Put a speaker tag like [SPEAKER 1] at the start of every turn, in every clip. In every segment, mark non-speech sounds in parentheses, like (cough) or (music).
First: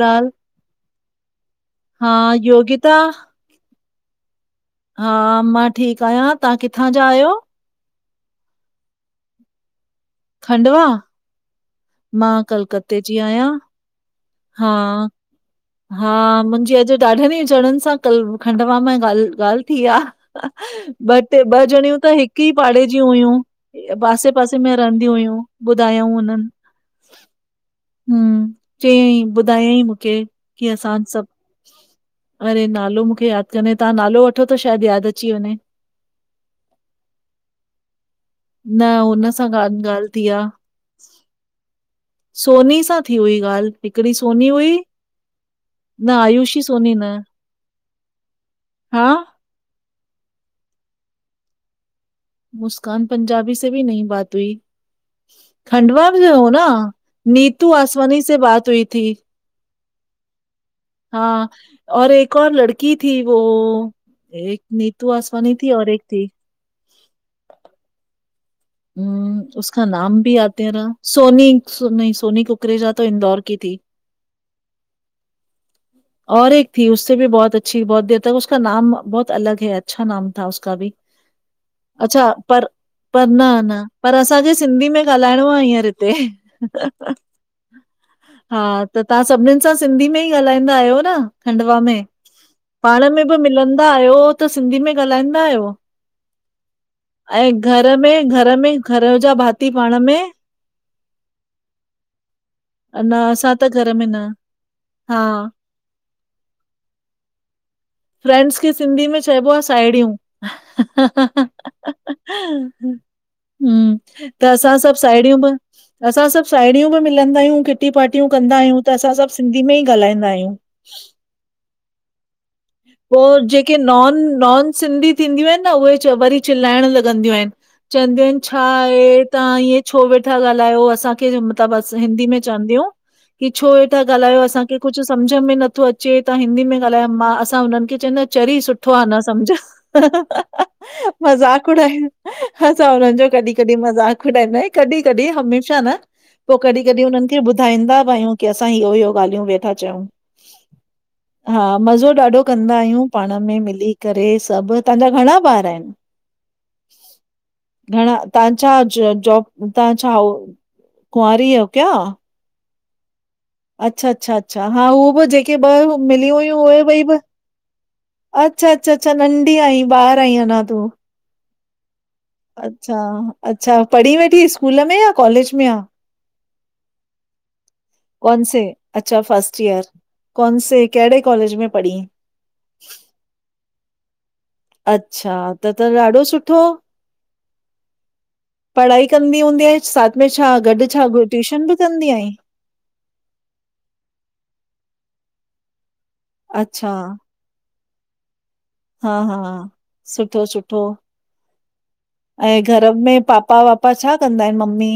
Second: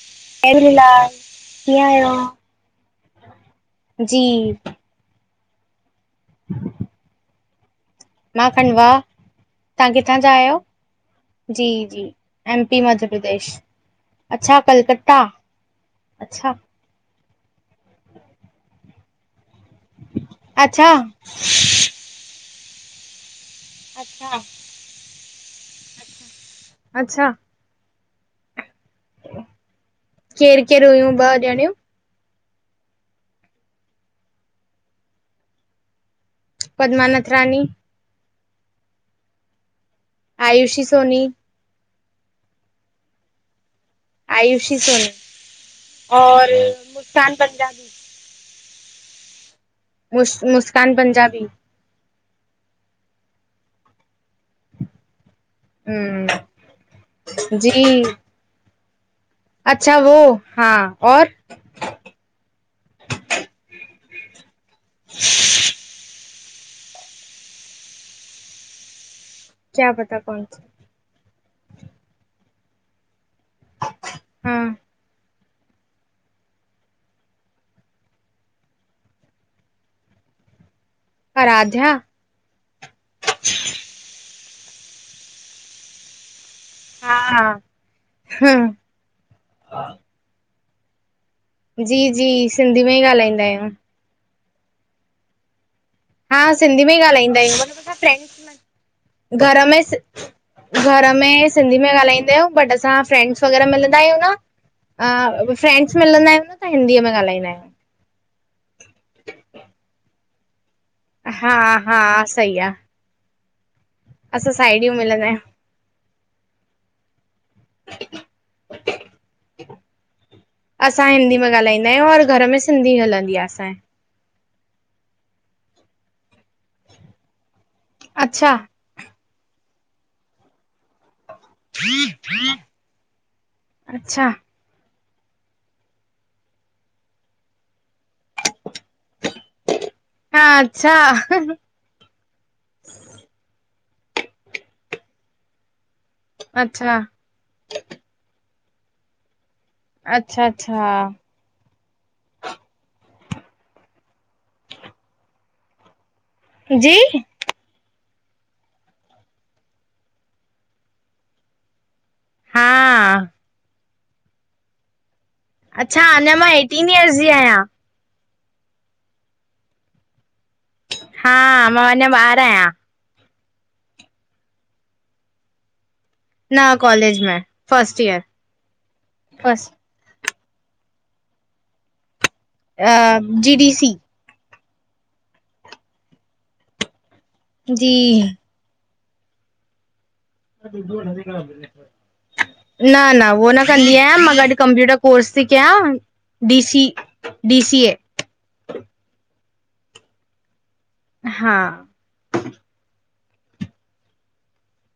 [SPEAKER 1] ॻाल।
[SPEAKER 2] एल्ला।
[SPEAKER 1] हा, योगिता।
[SPEAKER 2] जी।
[SPEAKER 1] हा मां ठीक आयां। तां किथां जा आयो?
[SPEAKER 2] मां खंडवा। तां किथा जा आहियो?
[SPEAKER 1] खंडवा,
[SPEAKER 2] जी। जी,
[SPEAKER 1] मां
[SPEAKER 2] एम पी
[SPEAKER 1] कलकत्ते
[SPEAKER 2] मध्य
[SPEAKER 1] जी आहियां,
[SPEAKER 2] प्रदेश। अच्छा
[SPEAKER 1] हा
[SPEAKER 2] कोलकाता।
[SPEAKER 1] हा, मुंजी अॼ ॾाढनि चढ़न्सा सां कल खंडवा में ॻाल थी आ।
[SPEAKER 2] अच्छा
[SPEAKER 1] ॿ-टे, ॿ जणियूं त हिक ई पाड़े जी हुयूं।
[SPEAKER 2] अच्छा
[SPEAKER 1] पासे-पासे में। रहंदी हुयूं, ॿुधायऊं हुनन्।
[SPEAKER 2] अच्छा।
[SPEAKER 1] हंम चयई ॿुधाऐ मूंखे
[SPEAKER 2] केरु
[SPEAKER 1] की
[SPEAKER 2] केरु
[SPEAKER 1] असां
[SPEAKER 2] हुयूं
[SPEAKER 1] सभ।
[SPEAKER 2] ॿ ॼणियूं?
[SPEAKER 1] अरे, नालो मूंखे यादि काने। तां नालो वठो त शायद मूंखे याद अची वञे।
[SPEAKER 2] पदमा नथरानी।
[SPEAKER 1] न हुन सां गद ॻाल् थी आ।
[SPEAKER 2] आयुषी सोनी,
[SPEAKER 1] सोनी सां थी हुई ॻाल्। हिकड़ी सोनी हुई,
[SPEAKER 2] आयुषी सोनी
[SPEAKER 1] न
[SPEAKER 2] और
[SPEAKER 1] आयुषी सोनी न।
[SPEAKER 2] मुस्कान पंजाबी,
[SPEAKER 1] हा।
[SPEAKER 2] मुस्कान पंजाबी।
[SPEAKER 1] मुस्कान पंजाबी से बि नहीं बात हुई। खंडवा में हो
[SPEAKER 2] हम्म
[SPEAKER 1] न, नीतू
[SPEAKER 2] जी
[SPEAKER 1] आसवानी से बात हुई थी।
[SPEAKER 2] अच्छा वो हा।
[SPEAKER 1] हा, और एक और लड़की थी वो। नीतू आसवानी थी और एक थी। हम्म, उसका
[SPEAKER 2] क्या पता
[SPEAKER 1] नाम भी
[SPEAKER 2] कौन सी
[SPEAKER 1] (unintelligible) सोनी, नहीं सोनी कुकरेजा तो इंदौर की थी।
[SPEAKER 2] हा
[SPEAKER 1] (inaudible) और एक थी उसे भी बहुत अच्छी बहुत देर तक उसका नाम बहुत अलग है, अच्छा नाम था उसका भी
[SPEAKER 2] आराध्या
[SPEAKER 1] अच्छा पर पर न न, पर असांखे सिंधी में ॻाल्हाइणो आहे हींअर हिते।
[SPEAKER 2] हाँ हाँ
[SPEAKER 1] हा, त तव्हां सभिनीनि सां सिंधी में ई ॻाल्हाईंदा आहियो न? खंडवा
[SPEAKER 2] जी
[SPEAKER 1] में,
[SPEAKER 2] जी सिंधी ई
[SPEAKER 1] पाण में बि
[SPEAKER 2] ॻाल्हाईंदा आहियूं
[SPEAKER 1] मिलंदा आहियो त सिंधी में ॻाल्हाईंदा आहियो?
[SPEAKER 2] हा सिंधी में ई ॻाल्हाईंदा आहियूं
[SPEAKER 1] ऐं
[SPEAKER 2] मतिलबु असां
[SPEAKER 1] घर
[SPEAKER 2] फ्रेंड्स
[SPEAKER 1] में, घर में, घर जा भाती पाण में
[SPEAKER 2] घर में सिंधी में ॻाल्हाईंदा आहियू, बट असां
[SPEAKER 1] न
[SPEAKER 2] फ्रेंड्स
[SPEAKER 1] असां
[SPEAKER 2] वग़ैरह
[SPEAKER 1] त घर
[SPEAKER 2] मिलंदा
[SPEAKER 1] में
[SPEAKER 2] आहियूं
[SPEAKER 1] न हा
[SPEAKER 2] न फ्रेंड्स मिलंदा आहियं न, त हिंदीअ में ॻाल्हाईंदा आहियूं।
[SPEAKER 1] फ्रेंड्स खे सिंधी में चइबो आ, साहेड़ियूं ह, ह ह
[SPEAKER 2] हा हा, सही आ।
[SPEAKER 1] हम्म, त असां
[SPEAKER 2] साहेड़ियूं
[SPEAKER 1] सभु
[SPEAKER 2] मिलंदा
[SPEAKER 1] साड़ियूं
[SPEAKER 2] आहियूं
[SPEAKER 1] बि असां सभु साहेड़ियूं बि मिलंदा आहियूं, किटी पार्टियूं कंदा आहियूं, त असां सभु सिंधी में ई ॻाल्हाईंदा आहियूं।
[SPEAKER 2] असां हिंदी में ॻाल्हाईंदा आहियूं, और घर में सिंधी हलंदी आ
[SPEAKER 1] पोइ जेके
[SPEAKER 2] असांजे
[SPEAKER 1] नॉन, नाॅन सिंधी ईंदियूं आहिनि, उहो वरी चिलाइण लॻंदियूं आहिनि, चंवदियूं आहिनि
[SPEAKER 2] अच्छा
[SPEAKER 1] छा हे तव्हां ईअं छो वेठा ॻाल्हायो, असांखे बस हिंदी में चवंदियूं, की छो वेठा
[SPEAKER 2] अच्छा
[SPEAKER 1] ॻाल्हायो असांखे कुझु समझ में नथो अचे, त हिंदी में ॻाल्हायो मां त हुननि खे चेंदा आहिनि, चरी सुठो आ न समझ,
[SPEAKER 2] हा अच्छा
[SPEAKER 1] मजाक पर, असां हुननि जो कॾीं कॾीं मज़ाक उॾाईंदा आहियूं, कॾीं कॾीं हमेशा न पोइ कॾीं
[SPEAKER 2] अच्छा
[SPEAKER 1] कॾीं हुननि खे ॿुधंदा बि आहियूं की असां इहो इहो ॻाल्यूं वेठा चऊं।
[SPEAKER 2] अच्छा अच्छा
[SPEAKER 1] हा, मज़ो ॾाढो कंदा आहियूं पाण में मिली करे सभु, तव्हांजा घणा ॿार आहिनि?
[SPEAKER 2] जी!
[SPEAKER 1] घणा, तव्हां छा जॉब तव्हां छा कुंआरी हो क्या?
[SPEAKER 2] हा
[SPEAKER 1] अच्छा अच्छा अच्छा, हा उहे बि जेके ॿ
[SPEAKER 2] अच्छा अञा
[SPEAKER 1] मिलियूं
[SPEAKER 2] मां
[SPEAKER 1] हुयूं उहे
[SPEAKER 2] एटीन
[SPEAKER 1] ॿई बि
[SPEAKER 2] ईयर्स जी आहियां
[SPEAKER 1] अच्छा, अच्छा अच्छा, नंढी आहीं, ॿार आहीं अञां तूं।
[SPEAKER 2] हा, मां अञां ॿार आहियां।
[SPEAKER 1] अच्छा अच्छा, पढ़ी वेंठी स्कूल में या कॉलेज में आं?
[SPEAKER 2] न कॉलेज में। फस्ट ईयर
[SPEAKER 1] कौनसे? अच्छा फर्स्ट
[SPEAKER 2] फस्ट
[SPEAKER 1] ईयर। कौनसे कहिड़े कॉलेज में पढ़ी आईं?
[SPEAKER 2] अ जी डी सी
[SPEAKER 1] अच्छा, त त ॾाढो सुठो!
[SPEAKER 2] जी!
[SPEAKER 1] पढ़ाई कंदी हूंदीअ, साथ में छा? गॾु छा ट्यूशन बि कंदी आहीं?
[SPEAKER 2] न न उहो न कंदी आहियां, मां गॾु कंप्यूटर कोर्स थी कयां डी सी
[SPEAKER 1] अच्छा
[SPEAKER 2] डी सी ए
[SPEAKER 1] हा हा, सुठो सुठो
[SPEAKER 2] हा।
[SPEAKER 1] ऐं घर में पापा वापा छा कंदा आहिनि, मम्मी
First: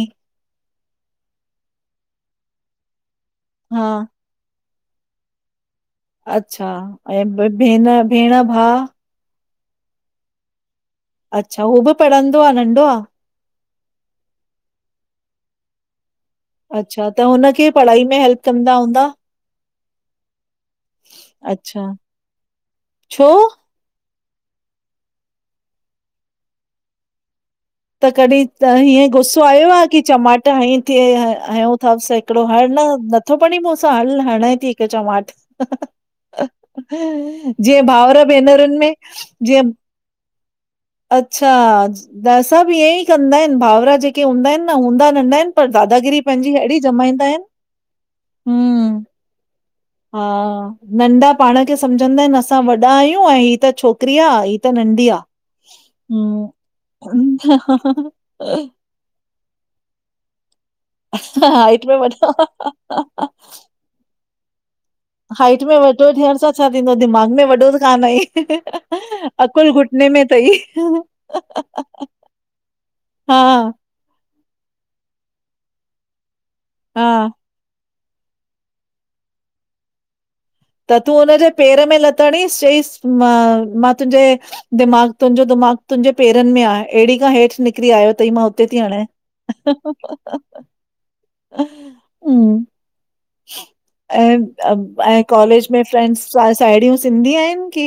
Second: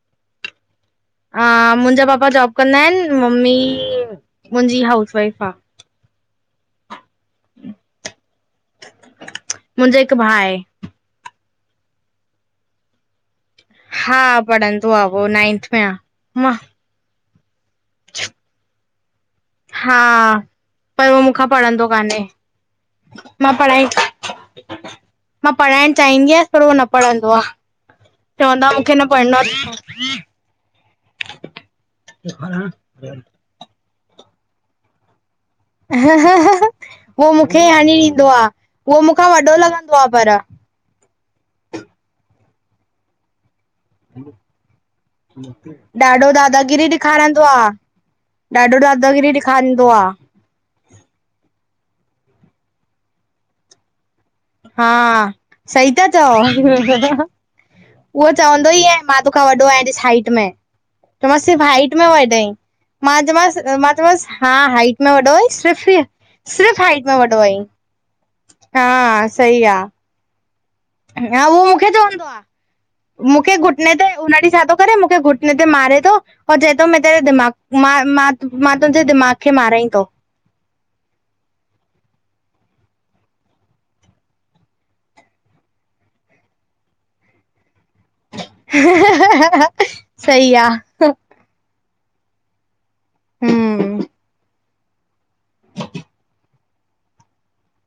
[SPEAKER 2] हा, मुंहिंजा पापा जॉब कंदा आहिनि, मम्मी
[SPEAKER 1] हा
[SPEAKER 2] मुंहिंजी हाउस वाइफ आ।
[SPEAKER 1] अच्छा ऐं भेण भेण भाउ
[SPEAKER 2] मुंहिंजे हिकु भाउ आहे।
[SPEAKER 1] अच्छा हू बि पढ़ंदो आ, नंढो आ?
[SPEAKER 2] हा पढ़ंदो आ, उहो नाइंथ में आ। मां
[SPEAKER 1] अच्छा, त हुनखे पढ़ाई में हेल्प कंदा हूंदा?
[SPEAKER 2] हा, पर उहो मूंखां पढ़ंदो
[SPEAKER 1] अच्छा
[SPEAKER 2] कान्हे।
[SPEAKER 1] छो?
[SPEAKER 2] मां पढ़ाई मां पढ़ाइण चाहींदी आहियसि, पर उहो न पढ़ंदो आ।
[SPEAKER 1] त कॾीं त हीअं गुस्सो आयो आ, की चमाट हई थि हययों तसि, हिकिड़ो हर न नथो (unintelligible) हणें थी हिके चमाट
[SPEAKER 2] उहो मूंखे
[SPEAKER 1] जीअं
[SPEAKER 2] हणी
[SPEAKER 1] भाउर
[SPEAKER 2] ॾींदो आ,
[SPEAKER 1] भेनरुनि में
[SPEAKER 2] उहो मूंखां वॾो
[SPEAKER 1] जीअं
[SPEAKER 2] लॻंदो आ पर
[SPEAKER 1] अच्छा, द सभ ईअं ई कंदा आहिनि भाउर जेके हूंदा आहिनि न, हूंदा नंढा आहिनि पर दादागिरी
[SPEAKER 2] ॾाढो
[SPEAKER 1] पंहिंजी अहिड़ी
[SPEAKER 2] दादागिरी
[SPEAKER 1] जमाईंदा
[SPEAKER 2] ॾेखारंदो
[SPEAKER 1] आहिनि
[SPEAKER 2] आ, ॾाढो
[SPEAKER 1] हम्म।
[SPEAKER 2] दादागिरी ॾेखारीईंदो आ
[SPEAKER 1] हा नंढा पाण खे समझंदा आहिनि असां वॾा आहियूं ऐं हीअ त छोकिरी आ, हीअ त
[SPEAKER 2] हा,
[SPEAKER 1] नंढी आ।
[SPEAKER 2] सही था चओ।
[SPEAKER 1] हं हं
[SPEAKER 2] उहो चवंदो ई आहे मां तोखां वॾो आयां ॾिस हाइट में त मां सिर्फ़ हाइट में वॾो आएं, मां चयोमास मां चयोमांस, हा हाइट में वॾो आहीं
[SPEAKER 1] हाइट में
[SPEAKER 2] सिर्फ़
[SPEAKER 1] वॾो थियण सां छा
[SPEAKER 2] सिर्फ़
[SPEAKER 1] थींदो,
[SPEAKER 2] हाइट
[SPEAKER 1] दिमाग़ में वॾो
[SPEAKER 2] आहीं,
[SPEAKER 1] त कान आईं।
[SPEAKER 2] हा सही
[SPEAKER 1] अकुल
[SPEAKER 2] आ,
[SPEAKER 1] घुटने में तई।
[SPEAKER 2] हा उहो मूंखे चवंदो आ,
[SPEAKER 1] हा,
[SPEAKER 2] मूंखे घ हुन ॾींहुं छा थो करे, मूंखे घुटन ते मारे थो और चए थो मैं तेरे
[SPEAKER 1] हा।
[SPEAKER 2] दिमाग़ मां, मां मां तुंहिंजे दिमाग़ खे मारायएं थो।
[SPEAKER 1] त तूं हुनजे पेर में लत हणीस, चईसि मां, मां तुंहिंजे दिमाग़ तुंहिंजो, दिमाग़ तुंहिंजे पैरनि में आ ऐडी खां हेठि निकिरी आयो तई मां उते थी हणएं।
[SPEAKER 2] सही आ हम्म
[SPEAKER 1] (unintelligible) कॉलेज में फ्रेंंड्स साहेड़ियूं सिंधी आहिनि की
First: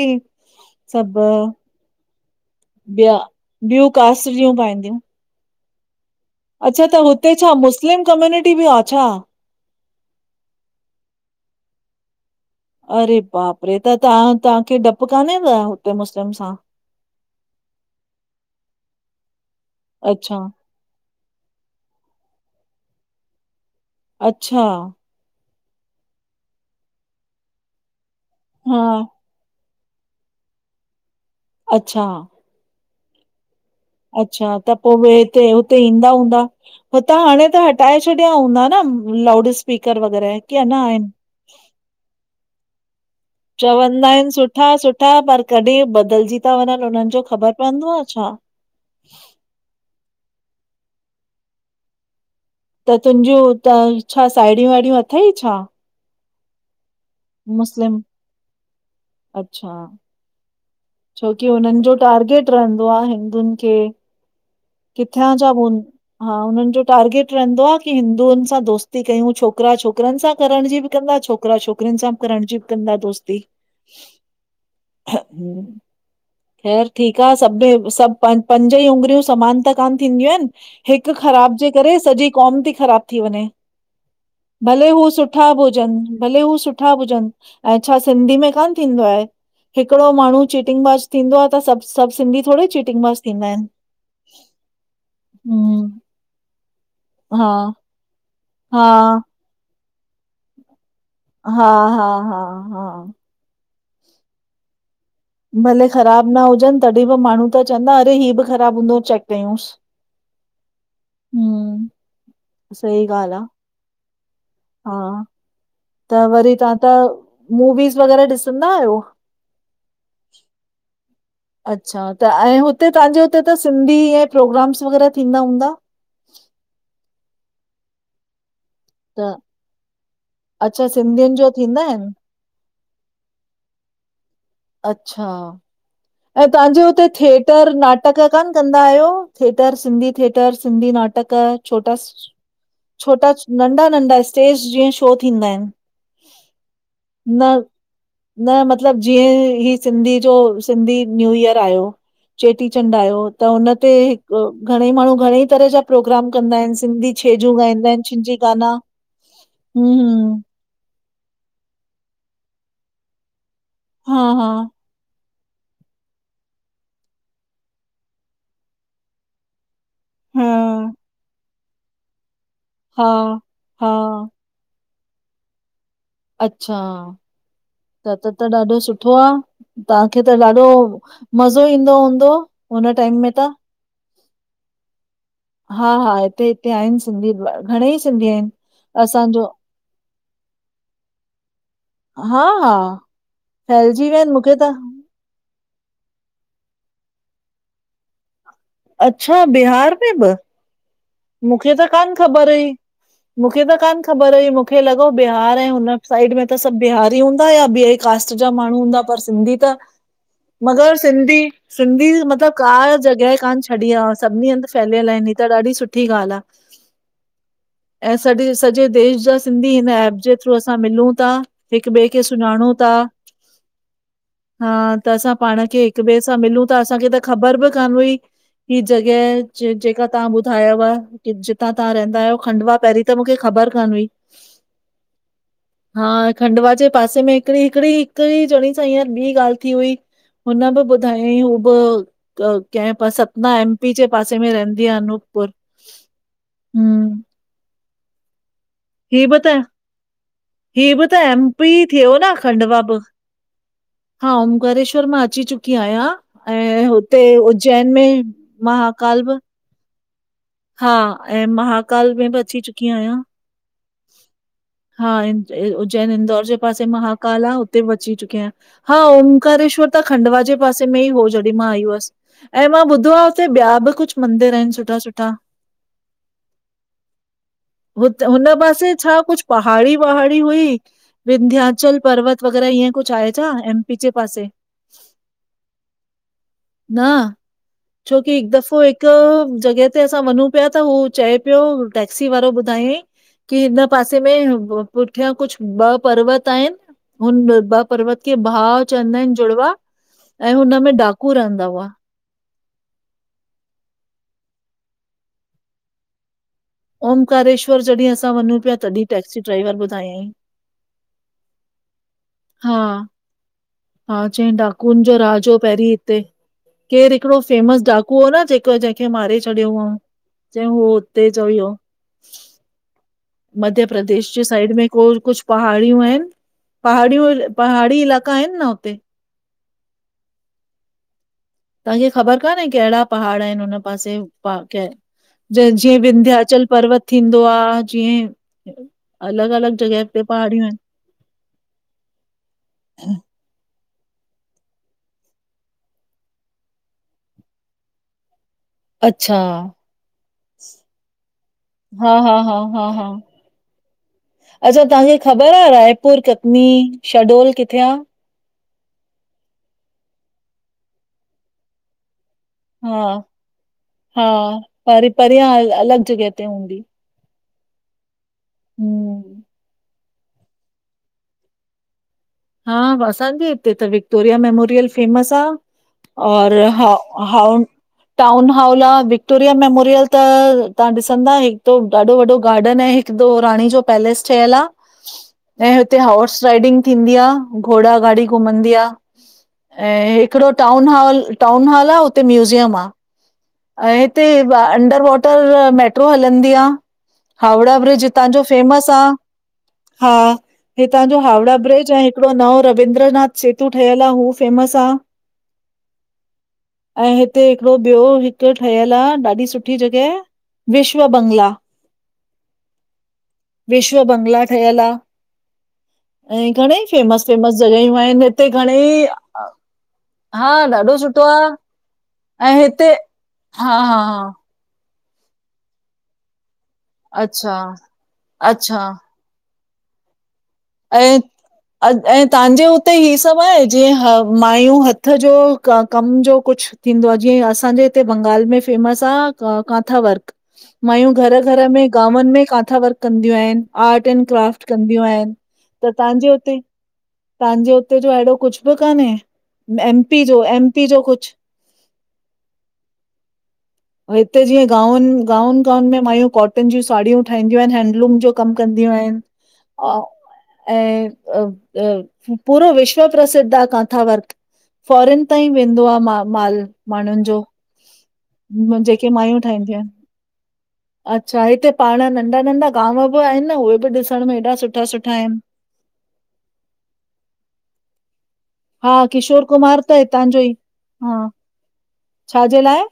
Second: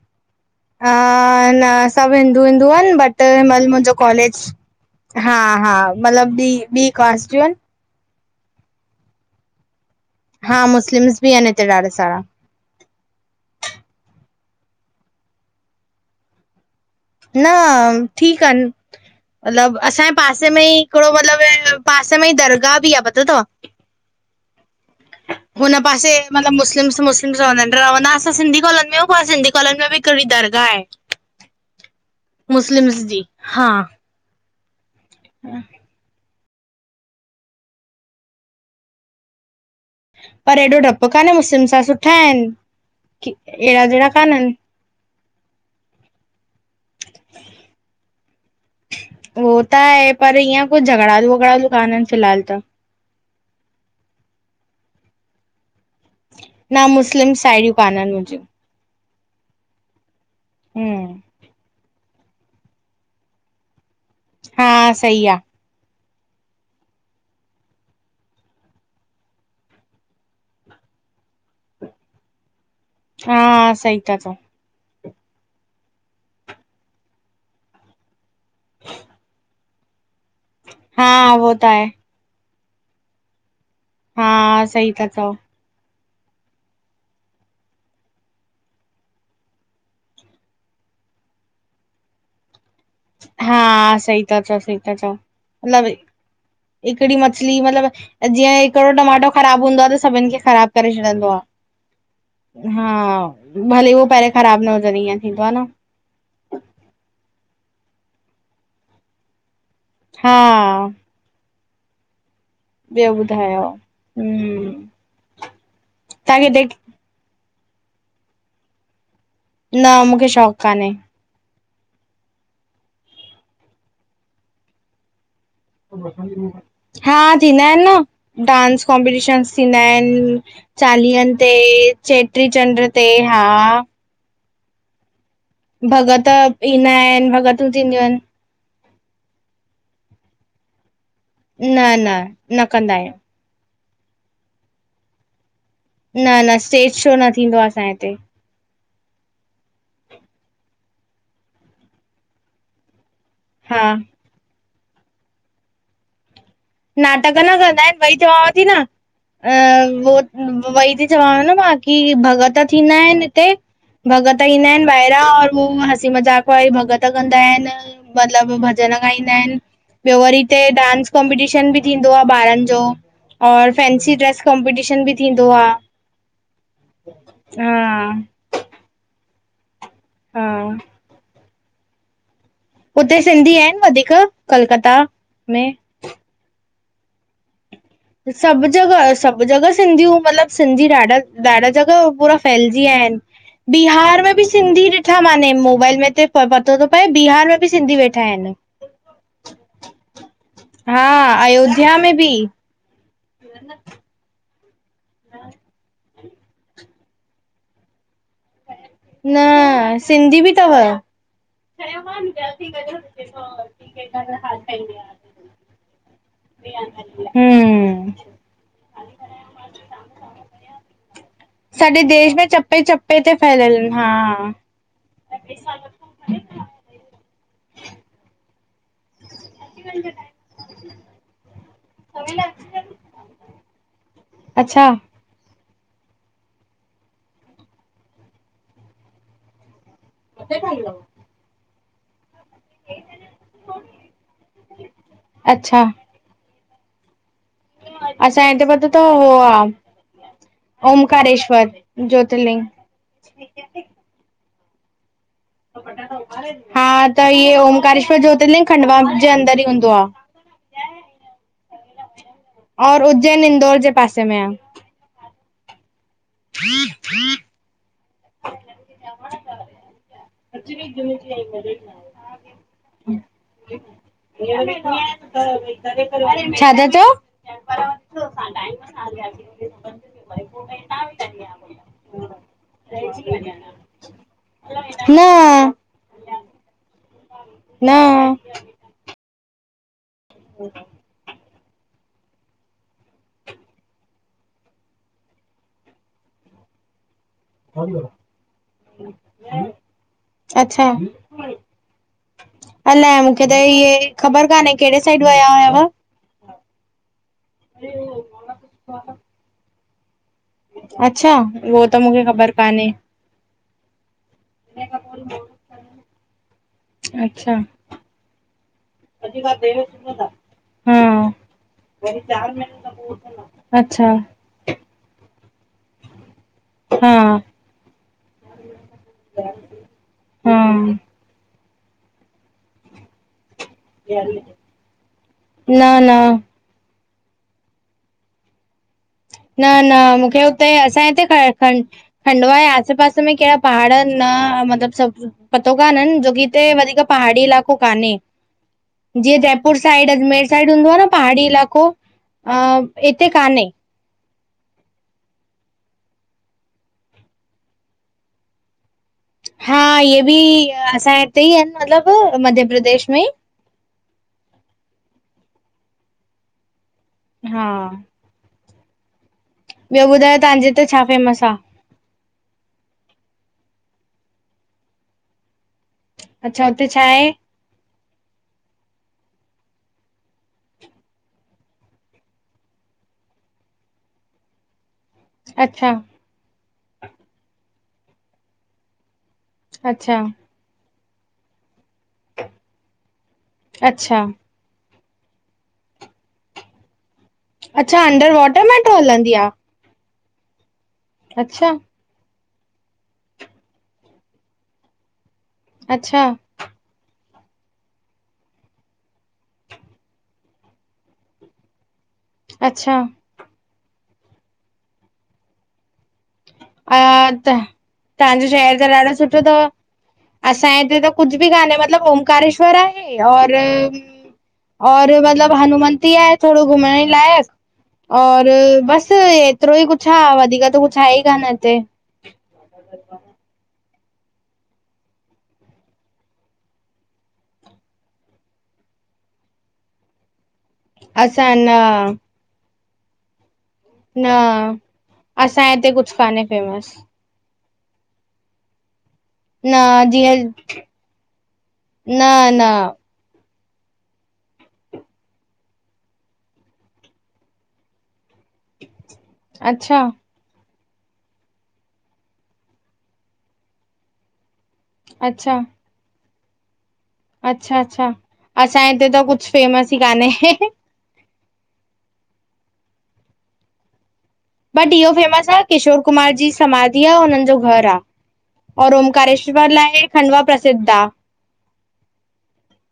[SPEAKER 2] अ
[SPEAKER 1] सभु
[SPEAKER 2] न, सभु हिंदू हिंदू आहिनि,
[SPEAKER 1] ॿिया
[SPEAKER 2] बट म
[SPEAKER 1] ॿियूं
[SPEAKER 2] मुंहिंजो
[SPEAKER 1] कास्ट
[SPEAKER 2] कॉलेज
[SPEAKER 1] जूं पाईंदियूं
[SPEAKER 2] हा हा, मतिलब
[SPEAKER 1] अच्छा, त हुते छा मुस्लिम कम्यूनिटी बि आ छा?
[SPEAKER 2] हा, मुस्लिम्स बि आहनि हिते ॾाढा सारा।
[SPEAKER 1] अरे बापरे! त ता तांखे डपु कान्हे, अ हुते मुस्लिम सां?
[SPEAKER 2] न ठीकु आन मतलब, असांजे
[SPEAKER 1] अच्छा
[SPEAKER 2] पासे में ई थोड़ो मतलबु पासे में ई दरगाह बि आ, पतो तव?
[SPEAKER 1] अच्छा
[SPEAKER 2] हुन पासे मतलब, मुस्लिम्स, मुस्लिमस रहंदा आहिन, रहंदा असां सिंधी
[SPEAKER 1] हा
[SPEAKER 2] कॉलोनी में आहियूं, पर सिंधी काॅलोनी में बि हिकड़ी दरगाह आहे।
[SPEAKER 1] अच्छा।
[SPEAKER 2] मुस्लिम्स जी, हा।
[SPEAKER 1] अच्छा, त पो बि हिते हुते ईंदा हूंदा? हूतां हाणे त हटाए छॾिया हूंदा न लाउडस
[SPEAKER 2] पर एॾो डपु कान्हें, मुसिल्म सां, सुठा एन।
[SPEAKER 1] चवंदा आइन सुठा सुठा, पर कॾी बदलजी ता वञन उनन जो ख़बर पौंदो आ छा?
[SPEAKER 2] उहो त आहे, पर, इअं कुछ झगड़ालू वगड़ालू कानन, फिलहाल त।
[SPEAKER 1] त, तुंजयूं त छा साहेड़यूं वाहेड़यूं अथई छा?
[SPEAKER 2] न मुस्लिम साहिड़यूं
[SPEAKER 1] मुस्लिम?
[SPEAKER 2] काननि मुंजूं,
[SPEAKER 1] अच्छा
[SPEAKER 2] हूं
[SPEAKER 1] छोकी, उनन जो टार्गेट रहंदो आ, हिंदुन खे,
[SPEAKER 2] हा सही
[SPEAKER 1] किथां
[SPEAKER 2] आ
[SPEAKER 1] जा हू अन? हा हुनन जो टारगेट रहंदो आ, की हिंदुन सां दोस्ती कयूं, छोकरा छोकरन सां करण जी बि कंदा, छोक छोकरा छोकरिन सां बि करणजी बि कंदा, दोस्ती।
[SPEAKER 2] हा सही था चओ
[SPEAKER 1] ख़ैरु ठीक आ, सभ में, सभ पं पंज ई उङर्यूं समान त कान थींदयूं एन।
[SPEAKER 2] हा
[SPEAKER 1] हिक
[SPEAKER 2] उहो
[SPEAKER 1] ख़राब
[SPEAKER 2] त
[SPEAKER 1] जे
[SPEAKER 2] आहे
[SPEAKER 1] करे सॼी कौम ती खराब थी वञे,
[SPEAKER 2] हा
[SPEAKER 1] भले
[SPEAKER 2] सही था
[SPEAKER 1] हू
[SPEAKER 2] चओ
[SPEAKER 1] सुठा बि हुजन‌, भले हू सु सुठा बि हुजन, अएं छा सिंधी में कान थींदो आहे, हिकड़ो माण्हूं चीटिंग बाज़ थींदो आ, त सभ, सभ सिंधी थोड़ी ची
[SPEAKER 2] हा, सई ता चौ, सई ता चौ, उन बि
[SPEAKER 1] हम्म
[SPEAKER 2] हिकड़ी
[SPEAKER 1] हा
[SPEAKER 2] मछली मतलब, जीअं
[SPEAKER 1] हा
[SPEAKER 2] हिकड़ो टमाटो ख़राब हूंदो आ, त सभिन खे ख़राब करे छॾन
[SPEAKER 1] हा हा, हा हा
[SPEAKER 2] भले हू, पहिरे ख़राब न हुजन हींअर।
[SPEAKER 1] भले ख़राब न हुजन, तॾी बि माण्हूं त चैंदा, अरे ही बि ख़राब हूंदो चैक कयूंस।
[SPEAKER 2] हा
[SPEAKER 1] हूं, सही
[SPEAKER 2] ॿियो
[SPEAKER 1] ॻाल्ह
[SPEAKER 2] ॿुधायो हम्म
[SPEAKER 1] आ, हा त
[SPEAKER 2] तव्हां
[SPEAKER 1] वरी
[SPEAKER 2] किथे
[SPEAKER 1] तां त, मूवीस वग़ैरह ॾिसंदायो?
[SPEAKER 2] न, मूखे शौंक़ कान्हें।
[SPEAKER 1] अच्छा, त अएं हुते तहांजे हुते त सिंधी ए प्रोग्राम्स वग़ैरा थींदा हूंदा?
[SPEAKER 2] हा, थींदा आहिन न, डांस
[SPEAKER 1] त
[SPEAKER 2] कॉम्पिटीशन्स थींदा एन,
[SPEAKER 1] अच्छा
[SPEAKER 2] चालीहन
[SPEAKER 1] सिंधियुनि जो
[SPEAKER 2] ते,
[SPEAKER 1] थींदा आहिनि?
[SPEAKER 2] चे चेट्री चंड्र ते, हा।
[SPEAKER 1] अच्छा
[SPEAKER 2] भॻत
[SPEAKER 1] अएं, तांजे
[SPEAKER 2] ईंदा
[SPEAKER 1] उते
[SPEAKER 2] आहिनि भॻतूं
[SPEAKER 1] थिएटर
[SPEAKER 2] थींदियूं
[SPEAKER 1] नाटक
[SPEAKER 2] आहिनि
[SPEAKER 1] कान कंदा आयो, थिएटर सिंधी थिएटर सिंधी नाटक? नाटक,
[SPEAKER 2] न
[SPEAKER 1] छोटा
[SPEAKER 2] न न कंदा आहियूं
[SPEAKER 1] छोटा, नंढा नंढा स्टेज जीअं शो थींदा आहिन।
[SPEAKER 2] न न, स्टेज शो न थींदो आ, असांजे हिते।
[SPEAKER 1] न, मतलब जीएं ही सिंधी जो सिंधी न्यू ईयर आयो, चेटीचंड आयो त हुन तेे
[SPEAKER 2] हा
[SPEAKER 1] घणेईं माण्हूं, घणेईं तरह जा, प्रोग्राम कंदा आइन सिं
[SPEAKER 2] नाटक न कंदा एन, वई चवांव ती न,
[SPEAKER 1] हम्म
[SPEAKER 2] वो
[SPEAKER 1] हम्म
[SPEAKER 2] वई तो चवांव न, ब की भॻत थींदा एन हिते,
[SPEAKER 1] हा
[SPEAKER 2] भॻत
[SPEAKER 1] हा
[SPEAKER 2] ईंदा एन। पहिरां और हू हसी मज़ाक वारी भॻत कंदा एन। मतलब भॼन गाईंदा एन, ॿयो वरी हिते
[SPEAKER 1] हा
[SPEAKER 2] डांस कॉम्पिटीशन बि थींदो आ ॿारन जो जो,
[SPEAKER 1] हा
[SPEAKER 2] और
[SPEAKER 1] हा
[SPEAKER 2] फैंसी ड्रेस कॉम्पिटीशन बि थींदो आ।
[SPEAKER 1] अच्छा त त त, ॾाढो सुठो आ, तांखे त
[SPEAKER 2] हा
[SPEAKER 1] ॾाढो, मज़ो ईंदो हूंदव? हुन टाइम
[SPEAKER 2] हुते
[SPEAKER 1] में त,
[SPEAKER 2] सिंधी आहिनि वधीक कलकत्ता में
[SPEAKER 1] हा हा इते हिते आहिन सिंधी, घणेईं सिं
[SPEAKER 2] सभ जॻह, सभ जॻह, सिंधयूं मतलब सिंधी ॾाढा, ॾाढा जॻह पूरा
[SPEAKER 1] हा हा
[SPEAKER 2] फ़ैल्जी व्या एन,
[SPEAKER 1] फैलिजी विया
[SPEAKER 2] बिहार
[SPEAKER 1] आहिनि
[SPEAKER 2] में बि
[SPEAKER 1] मूंखे त
[SPEAKER 2] सिंधी डिठा माने मोबाइल में त पतो तो पए, बिहार में बि सिंधी वेठा आहिनि
[SPEAKER 1] अच्छा बिहार में ब
[SPEAKER 2] हा
[SPEAKER 1] मुखें त
[SPEAKER 2] अयोध्या
[SPEAKER 1] कान
[SPEAKER 2] में बि
[SPEAKER 1] ख़बर हुई, मूखें त कान ख़बर हुई मुखें लॻो बिहार ऐं हुन साइड में त सब बिहारी हूंदा, या ॿिए कास्ट जा माण्हू हूंदा पर
[SPEAKER 2] न
[SPEAKER 1] सिंधी त,
[SPEAKER 2] सिंधी बि अथव
[SPEAKER 1] मगर सिंधी सिंधी मतलबु का जगह कान छॾी आ, सभिनी हंद फैलियल आहिनि, हिय त ॾाढी सुठी ॻाल्हि आह
[SPEAKER 2] हम्म
[SPEAKER 1] ऐं सड सॼे देश जा सिंधी हिन एप जे थ्रू असां मिलूं ता हिक
[SPEAKER 2] सॼे
[SPEAKER 1] बे खे
[SPEAKER 2] देश में
[SPEAKER 1] सुञाणूं
[SPEAKER 2] चपे
[SPEAKER 1] था,
[SPEAKER 2] चपे ते फैलियल आहिनि
[SPEAKER 1] हा त असां पाण खे हिक ॿे सां मिलूं ता असांखे त ख़बर बि कान हुई, ही जॻेह जेका तव्हां बुधायव पर जितां तव्हां रहंदा आहयो खंडवा पेहरीं त मूंखे ख़बर कान हुई
[SPEAKER 2] अच्छा
[SPEAKER 1] हा खंडवा जे पासे में हिकड़ी- हिकिड़ी, हिकड़ी जणी सां हिंयं ॿी ॻाल् थी हुई। हुन बि ॿुधायो हुअईं हू ब् त कें सतना एम पी जे पासे में रहंदी आ अनूप पुर
[SPEAKER 2] अच्छा
[SPEAKER 1] ह्म
[SPEAKER 2] असाएं इते पतो तव हो
[SPEAKER 1] बि
[SPEAKER 2] आ
[SPEAKER 1] त ही बि त एम पी थ्यो न
[SPEAKER 2] ज्योतिर्लिंग
[SPEAKER 1] खंडवा ब् हा ओंकारेश्वर मां अची चुक की आहियां ऐं
[SPEAKER 2] हा
[SPEAKER 1] हुते
[SPEAKER 2] त इहे
[SPEAKER 1] उज्जैन में महाकाल बि
[SPEAKER 2] तडी वेंदो आह
[SPEAKER 1] हा ऐं महाकाल में ब्
[SPEAKER 2] और उज्जैन इंदौर जे पासे में आह
[SPEAKER 1] हा उज्जैन इंदौर जे पासे महाकाल आ उते बि अची चुकी आहियां, हा ओंकारेश्वर त खंडवा जे पासे में ही हो, जॾहिं मां आई हुअसि ऐं मां ॿुधो आहे उते ॿिया बि कुझु मंदिर आहिन सुठा- सुठा
[SPEAKER 2] छा था चओ?
[SPEAKER 1] हुन पासे छा कुझ पहाड़ी- वहाड़ी हुई, विंध्याचल पर्वत वगेरह ईहें कुछ आहे छा? एम पी जेे पासे में
[SPEAKER 2] न
[SPEAKER 1] न, छोकी
[SPEAKER 2] न
[SPEAKER 1] हिकु दफ़ो क्यो हिकु जॻह ते असां वनु पिया त हू चए पियो टैक्सी वारो ॿुधायईं की हिन पासे में पुठियां कुझ ॿ पर्वत आहिनि हुन (unintelligible) ॿ पर्वत के भाव चवंदा आहिन जुड़वा, ऐं
[SPEAKER 2] अच्छा
[SPEAKER 1] हुनमें डाकू रहंदा हुआ
[SPEAKER 2] अलाए मूंखे त ईहे ख़बर कान्हे, केड़े साइड वया हुयव
[SPEAKER 1] ओंकारेश्वर जॾहिं असां वञूं प्या, तॾहिं टैक्सी ड्राइवर ॿुधायई
[SPEAKER 2] अच्छा उहो त मूंखे ख़बर
[SPEAKER 1] हा
[SPEAKER 2] कान्हे
[SPEAKER 1] हा चयईं डाकून जो राज हो पहिंरीं हिते केर हिकड़ो
[SPEAKER 2] अच्छा
[SPEAKER 1] फेमस डाकू हो न जेको जे खे मारे छॾियो हुअऊं, चयऊं हू हुते जो ई हुयो
[SPEAKER 2] वरी चार मिनट त पोइ
[SPEAKER 1] मध्य प्रदेश जे साइड में कोई कुझ पहाड़ियूं आहिनि
[SPEAKER 2] हा
[SPEAKER 1] पहाड़ियूं, पहाड़ी इलाका आहिनि न हुते
[SPEAKER 2] हम्म्
[SPEAKER 1] तव्हांखे ख़बर कान्हे, केहड़ा पहाड़ आहिन हुते पासे पा कें, जीअं
[SPEAKER 2] न
[SPEAKER 1] विंध्याचल पर्वत थींदो आहे जीअं अलॻि
[SPEAKER 2] न
[SPEAKER 1] अलॻि
[SPEAKER 2] न
[SPEAKER 1] जॻह ते
[SPEAKER 2] मूंखे
[SPEAKER 1] पहाड़ियूं
[SPEAKER 2] हुते
[SPEAKER 1] आहिनि
[SPEAKER 2] असाएँ हिते खंडवा ए आसे- पासे में केड़ा पहाड़ न मतलबु सभु पतो कान्हनि, छो की हिते वधीक पहाड़ी इलाक़ो कान्हे
[SPEAKER 1] (inaudible)
[SPEAKER 2] जीअं जयपुर साइड अजमेर साइड हूंदो आ न पहाड़ी इलाक़ो,
[SPEAKER 1] हा हा हा हा हा
[SPEAKER 2] इते कान्हें
[SPEAKER 1] अच्छा तव्हांखे ख़बर आ रायपुर कटनी शहडोल किथे आ?
[SPEAKER 2] हा इहे बि असांजे हिते ई आहिन मतलब मध्य
[SPEAKER 1] हा
[SPEAKER 2] प्रदेश में
[SPEAKER 1] हा पर परियां अल अलॻ जॻह ते हूंदी।
[SPEAKER 2] हा।
[SPEAKER 1] हूं।
[SPEAKER 2] ॿयो ॿुधायो तहांजे हिते छा फेमस आ?
[SPEAKER 1] हा असांजे हिते त विक्टोरिया मेमोरियल फेमस आ। और
[SPEAKER 2] अच्छा
[SPEAKER 1] हा
[SPEAKER 2] हुते छा आहे
[SPEAKER 1] हाउ टाउन हॉल आ विक्टोरिया मेमोरियल त तहां ॾिसंदा हिक तो ॾाढो वॾो गार्डन आहे। हिक दो राणी जो पैलेस ठयल आ। ऐं
[SPEAKER 2] अच्छा
[SPEAKER 1] हुते होर्स राइडिंग थींदी आ घोड़ा ॻाॾी घुमंदी आ। ऐं
[SPEAKER 2] अच्छा
[SPEAKER 1] हिकड़ो टाउन हाल, टाउन हाल आ हुते म्यूज़ियम आ। ऐं
[SPEAKER 2] अच्छा
[SPEAKER 1] हिते अंडर वॉटर मेट्रो हलंदी आ। हावड़ा
[SPEAKER 2] अच्छा
[SPEAKER 1] ब्रिज
[SPEAKER 2] अंडर
[SPEAKER 1] तांजो
[SPEAKER 2] वॉटर
[SPEAKER 1] फेमस
[SPEAKER 2] मेट्रो
[SPEAKER 1] आ।
[SPEAKER 2] हलंदी
[SPEAKER 1] हा ही तांजो हावड़ा
[SPEAKER 2] अच्छा
[SPEAKER 1] ब्रिज ऐं हिकड़ो नओं रविन्द्रनाथ सेतु ठयल आ हू फेमस आ।
[SPEAKER 2] अच्छा।
[SPEAKER 1] ऐं हिते हिकड़ो ॿियो उत ठयल आ ॾाढी सुठी जॻह विश्व बंगला।
[SPEAKER 2] अच्छा।
[SPEAKER 1] विश्व बंगला ठयल आ। अईं घणेई
[SPEAKER 2] अ
[SPEAKER 1] फेमस
[SPEAKER 2] त
[SPEAKER 1] फेमस जॻहियूं आहिन हिते
[SPEAKER 2] तव्हांजो शहर त
[SPEAKER 1] घणेई
[SPEAKER 2] ॾाढो सुठो तव
[SPEAKER 1] हा
[SPEAKER 2] असांजे
[SPEAKER 1] ॾाढो
[SPEAKER 2] हिते त
[SPEAKER 1] सुठो
[SPEAKER 2] कुझु बि
[SPEAKER 1] आ
[SPEAKER 2] कान्हे मतिलबु
[SPEAKER 1] ऐं
[SPEAKER 2] ओमकारेश्वर
[SPEAKER 1] हिते
[SPEAKER 2] आहे और
[SPEAKER 1] हा हा हा
[SPEAKER 2] और मतलब हनुमंती आहे। थोड़ो घुमाएण जे लाइक़
[SPEAKER 1] अच्छा
[SPEAKER 2] और
[SPEAKER 1] अच्छा
[SPEAKER 2] बस एतरो ई कुछ आ वधीक त त कुछ आहे
[SPEAKER 1] ऐं
[SPEAKER 2] ई कान। हिते
[SPEAKER 1] अ- ऐं तहांजे हुते ही सभ आहे जीअं ह मायूं हथ जो कम जो कुछ? थींदो आ? जीअं असांजे हिते बंगाल में फेमस आ कांथा वर्क। मायूं घर
[SPEAKER 2] असां
[SPEAKER 1] घर
[SPEAKER 2] न
[SPEAKER 1] में गांवन में काथां वर्क कंदियूं आहिन। आर्ट ऐंड
[SPEAKER 2] न
[SPEAKER 1] क्राफ्ट कंदियूं आहिन।
[SPEAKER 2] असांजे
[SPEAKER 1] त
[SPEAKER 2] हिते कुझु
[SPEAKER 1] तहांजे
[SPEAKER 2] कान्हे
[SPEAKER 1] हुते
[SPEAKER 2] फेमस
[SPEAKER 1] तहांजे हुते जो अहिड़ो कुछ बि कान्हे?
[SPEAKER 2] न
[SPEAKER 1] एमपी जो
[SPEAKER 2] जीअं
[SPEAKER 1] एमपी जो कुछ?
[SPEAKER 2] न न
[SPEAKER 1] हिते जीअं गाऊन गाऊन गाउन में मायूं कॉटन जूं साड़ियूं ठाहीदियूं आहिन। हैंडलूम जो कम कदियूं आहिन औ
[SPEAKER 2] अच्छा
[SPEAKER 1] ऐं अ अ पूरो विश्व प्रसिद्ध आ काथा वर्क। फॉरन ताईं
[SPEAKER 2] अच्छा
[SPEAKER 1] वेंदो आ मा माल माण्हुन
[SPEAKER 2] अच्छा अच्छा असांजे हिते त
[SPEAKER 1] मायूं
[SPEAKER 2] कुछ
[SPEAKER 1] ठाहींदियूं
[SPEAKER 2] फेमस ई
[SPEAKER 1] आहिनि।
[SPEAKER 2] कान्हे।
[SPEAKER 1] अच्छा हिते पाण नंढा नंढा गांव बि आहिन न उहे बि ॾिसण में हेॾा
[SPEAKER 2] बट इहो फेमस आ किशोर कुमार जी समाधी आ। हुनन जो घर आ। और
[SPEAKER 1] हा किशोर
[SPEAKER 2] ओमकारेश्वर
[SPEAKER 1] कुमार
[SPEAKER 2] लाए
[SPEAKER 1] त
[SPEAKER 2] हे
[SPEAKER 1] हितां जो
[SPEAKER 2] खंडवा
[SPEAKER 1] ई
[SPEAKER 2] प्रसिद्ध आ।
[SPEAKER 1] हा छाजे लाए?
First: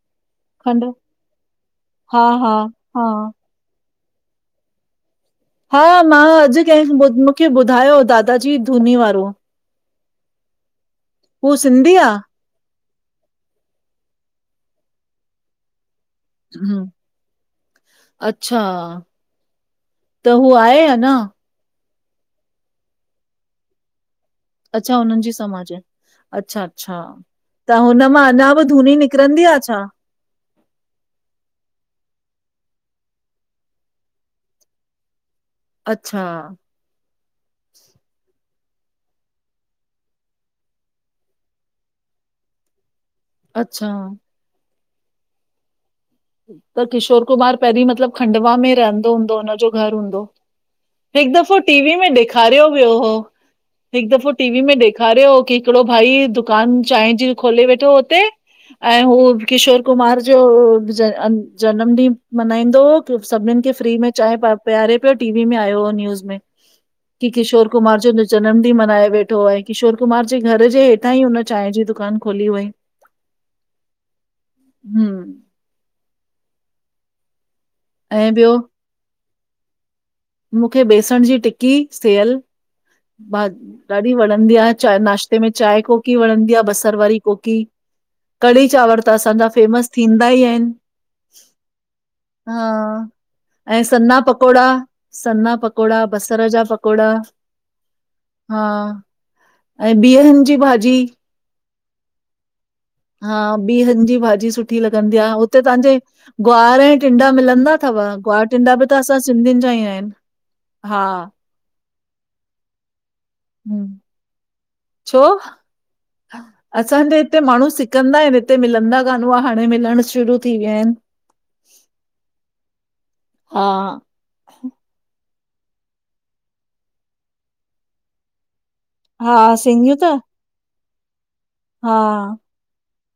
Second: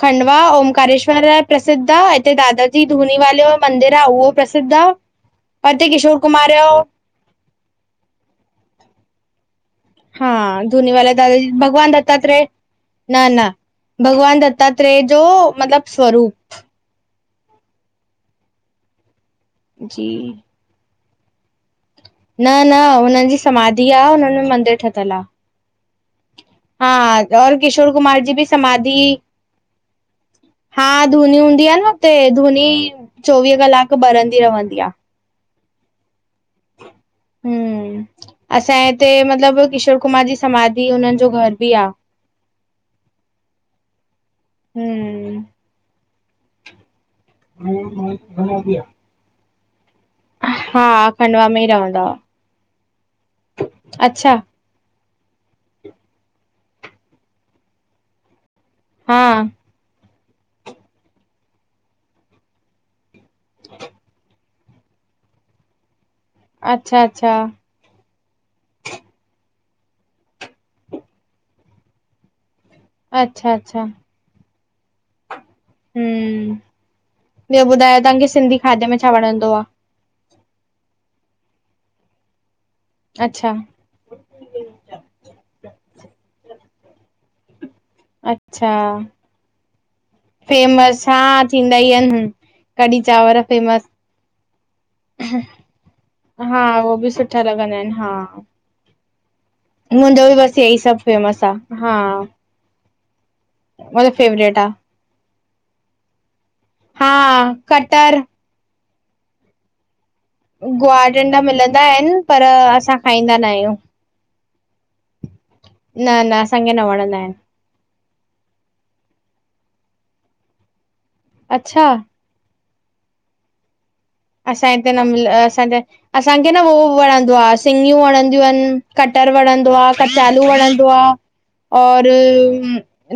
[SPEAKER 2] खंडवा
[SPEAKER 1] खंडु
[SPEAKER 2] ओमकारेश्वर लाए प्रसिद्ध आ
[SPEAKER 1] हा
[SPEAKER 2] हिते
[SPEAKER 1] हा
[SPEAKER 2] दादा जी
[SPEAKER 1] हा
[SPEAKER 2] धूनी वालो मंदिर आ उहो प्रसिद्ध आ।
[SPEAKER 1] हा मां अॼ केह मुखे ॿुधायो दादाजी धूनी वारो।
[SPEAKER 2] हा धूनी वाले दादाजी,
[SPEAKER 1] हू सिंधी
[SPEAKER 2] भॻवान
[SPEAKER 1] आ?
[SPEAKER 2] दत्तात्रे। न न भगवान दत्तात्रे जो मतलब स्वरू
[SPEAKER 1] हू, अच्छा
[SPEAKER 2] जी
[SPEAKER 1] त हू आहे अंञा?
[SPEAKER 2] न न हुननि जी समाधी आ, हुननि में मन
[SPEAKER 1] अच्छा हुननि जी समाज है। अच्छा अच्छा,
[SPEAKER 2] हा और
[SPEAKER 1] त
[SPEAKER 2] किशोर
[SPEAKER 1] हुन
[SPEAKER 2] कुमार
[SPEAKER 1] मां
[SPEAKER 2] जी
[SPEAKER 1] अंञा बि धुनी
[SPEAKER 2] समाधि
[SPEAKER 1] निकरंदी आ छा?
[SPEAKER 2] हा धूनी हूंदी आ न हुते, धूनी चोवींह कलाकु बरंदी रहंदी आ।
[SPEAKER 1] अच्छा
[SPEAKER 2] हम्म, असांजे हिते मतिलबु किशोर कुमार जी समाधि हुननि जो घर ॿि आ।
[SPEAKER 1] अच्छा
[SPEAKER 2] हम्म
[SPEAKER 1] त किशोर कुमार पहिरीं मतिलबु खंडवा में रहंदो हूंदो, हुनजो घर हूंदो? हिकु
[SPEAKER 2] खंडवा
[SPEAKER 1] दफ़ो
[SPEAKER 2] ई
[SPEAKER 1] टीवी
[SPEAKER 2] रहंदा
[SPEAKER 1] में
[SPEAKER 2] हुआ
[SPEAKER 1] ॾेखारियो वियो हो, हिकु दफ़ो
[SPEAKER 2] अच्छा
[SPEAKER 1] टीवी में ॾे ॾेखारियो हो कि हिकिड़ो भाई दुकान चांय जी खोले वेठो हो हुते, ऐं हू
[SPEAKER 2] हा
[SPEAKER 1] किशोर कुमार जो ॾिस जअ जनम ॾींहुं मनाईंदो हो, सभिनीनि खे फ्री में चांय प पियारे पयो टी-वी में आयो हो न्यूज़ में
[SPEAKER 2] अच्छा
[SPEAKER 1] कि
[SPEAKER 2] अच्छा
[SPEAKER 1] किशोर कुमार जो जनम ॾींहुं मनाए वेठो, ऐं किशोर कुमार जे घर जे हेठा ई हुन चांय जी दुकान खोली हुअई।
[SPEAKER 2] अच्छा अच्छा
[SPEAKER 1] हू
[SPEAKER 2] हम्म, ॿियो ॿुधाय तव्हांखे
[SPEAKER 1] ऐं ॿियो
[SPEAKER 2] सिंधी खाधे में छा वणंदो आ?
[SPEAKER 1] मूंखे बेसण जी टिकी सेयल भा
[SPEAKER 2] अच्छा
[SPEAKER 1] ॾाढी वणंदी आ, चांय नाश्ते में चांय कोकी वणंदी आ बसरु वारी कोकी। कढ़ी
[SPEAKER 2] अच्छा
[SPEAKER 1] चांवर त असांजा फेमस थींदा ई आहिनि,
[SPEAKER 2] फेमस हा थींदा ई आहिनि कढ़ी
[SPEAKER 1] हा
[SPEAKER 2] चांवर
[SPEAKER 1] ऐं
[SPEAKER 2] फेमस
[SPEAKER 1] सना पकोड़ा। सन्ना पकोड़ा बसर
[SPEAKER 2] हा
[SPEAKER 1] जा
[SPEAKER 2] हो
[SPEAKER 1] पकोड़ा
[SPEAKER 2] बि सुठा लॻंदा आहिनि, हा।
[SPEAKER 1] हा ऐं
[SPEAKER 2] मुंजो ॿि
[SPEAKER 1] बीहनि जी
[SPEAKER 2] बस हियइ
[SPEAKER 1] भाॼी
[SPEAKER 2] सब फेमस आ, हा।
[SPEAKER 1] हा, ॿीहन
[SPEAKER 2] मुंहिंजो
[SPEAKER 1] जी भाॼी
[SPEAKER 2] फेवरेट आ
[SPEAKER 1] सुठी लॻंदी आ, हुते तव्हांजे ग्वार ग्वार,
[SPEAKER 2] हा
[SPEAKER 1] टिंडा मिलंदा थव
[SPEAKER 2] कटर
[SPEAKER 1] ग्वार, टिंडा बि त असां सिंधियुनि जा ई आहिन। हा
[SPEAKER 2] ग्वार, टिंडा मिलंदा आहिनि पर असां खाईंदा न आहियूं
[SPEAKER 1] छो,
[SPEAKER 2] न न असांखे न
[SPEAKER 1] असांजे
[SPEAKER 2] वणंदा आहिनि
[SPEAKER 1] हिते माण्हू सिक कंदा आहिनि, हिते मिलंदा कानि हुआ हाणे मिलण शुरू थी विया आहिनि।
[SPEAKER 2] अच्छा
[SPEAKER 1] हा
[SPEAKER 2] असां हिते न मिल, असांजे, असांखे न उहो वणंदो आ सिंगियूं वणंदियूं आहिनि। कटर
[SPEAKER 1] हा
[SPEAKER 2] वणंदो आ,
[SPEAKER 1] सिंगियूं त
[SPEAKER 2] कचालू वणंदो आ।
[SPEAKER 1] हा
[SPEAKER 2] और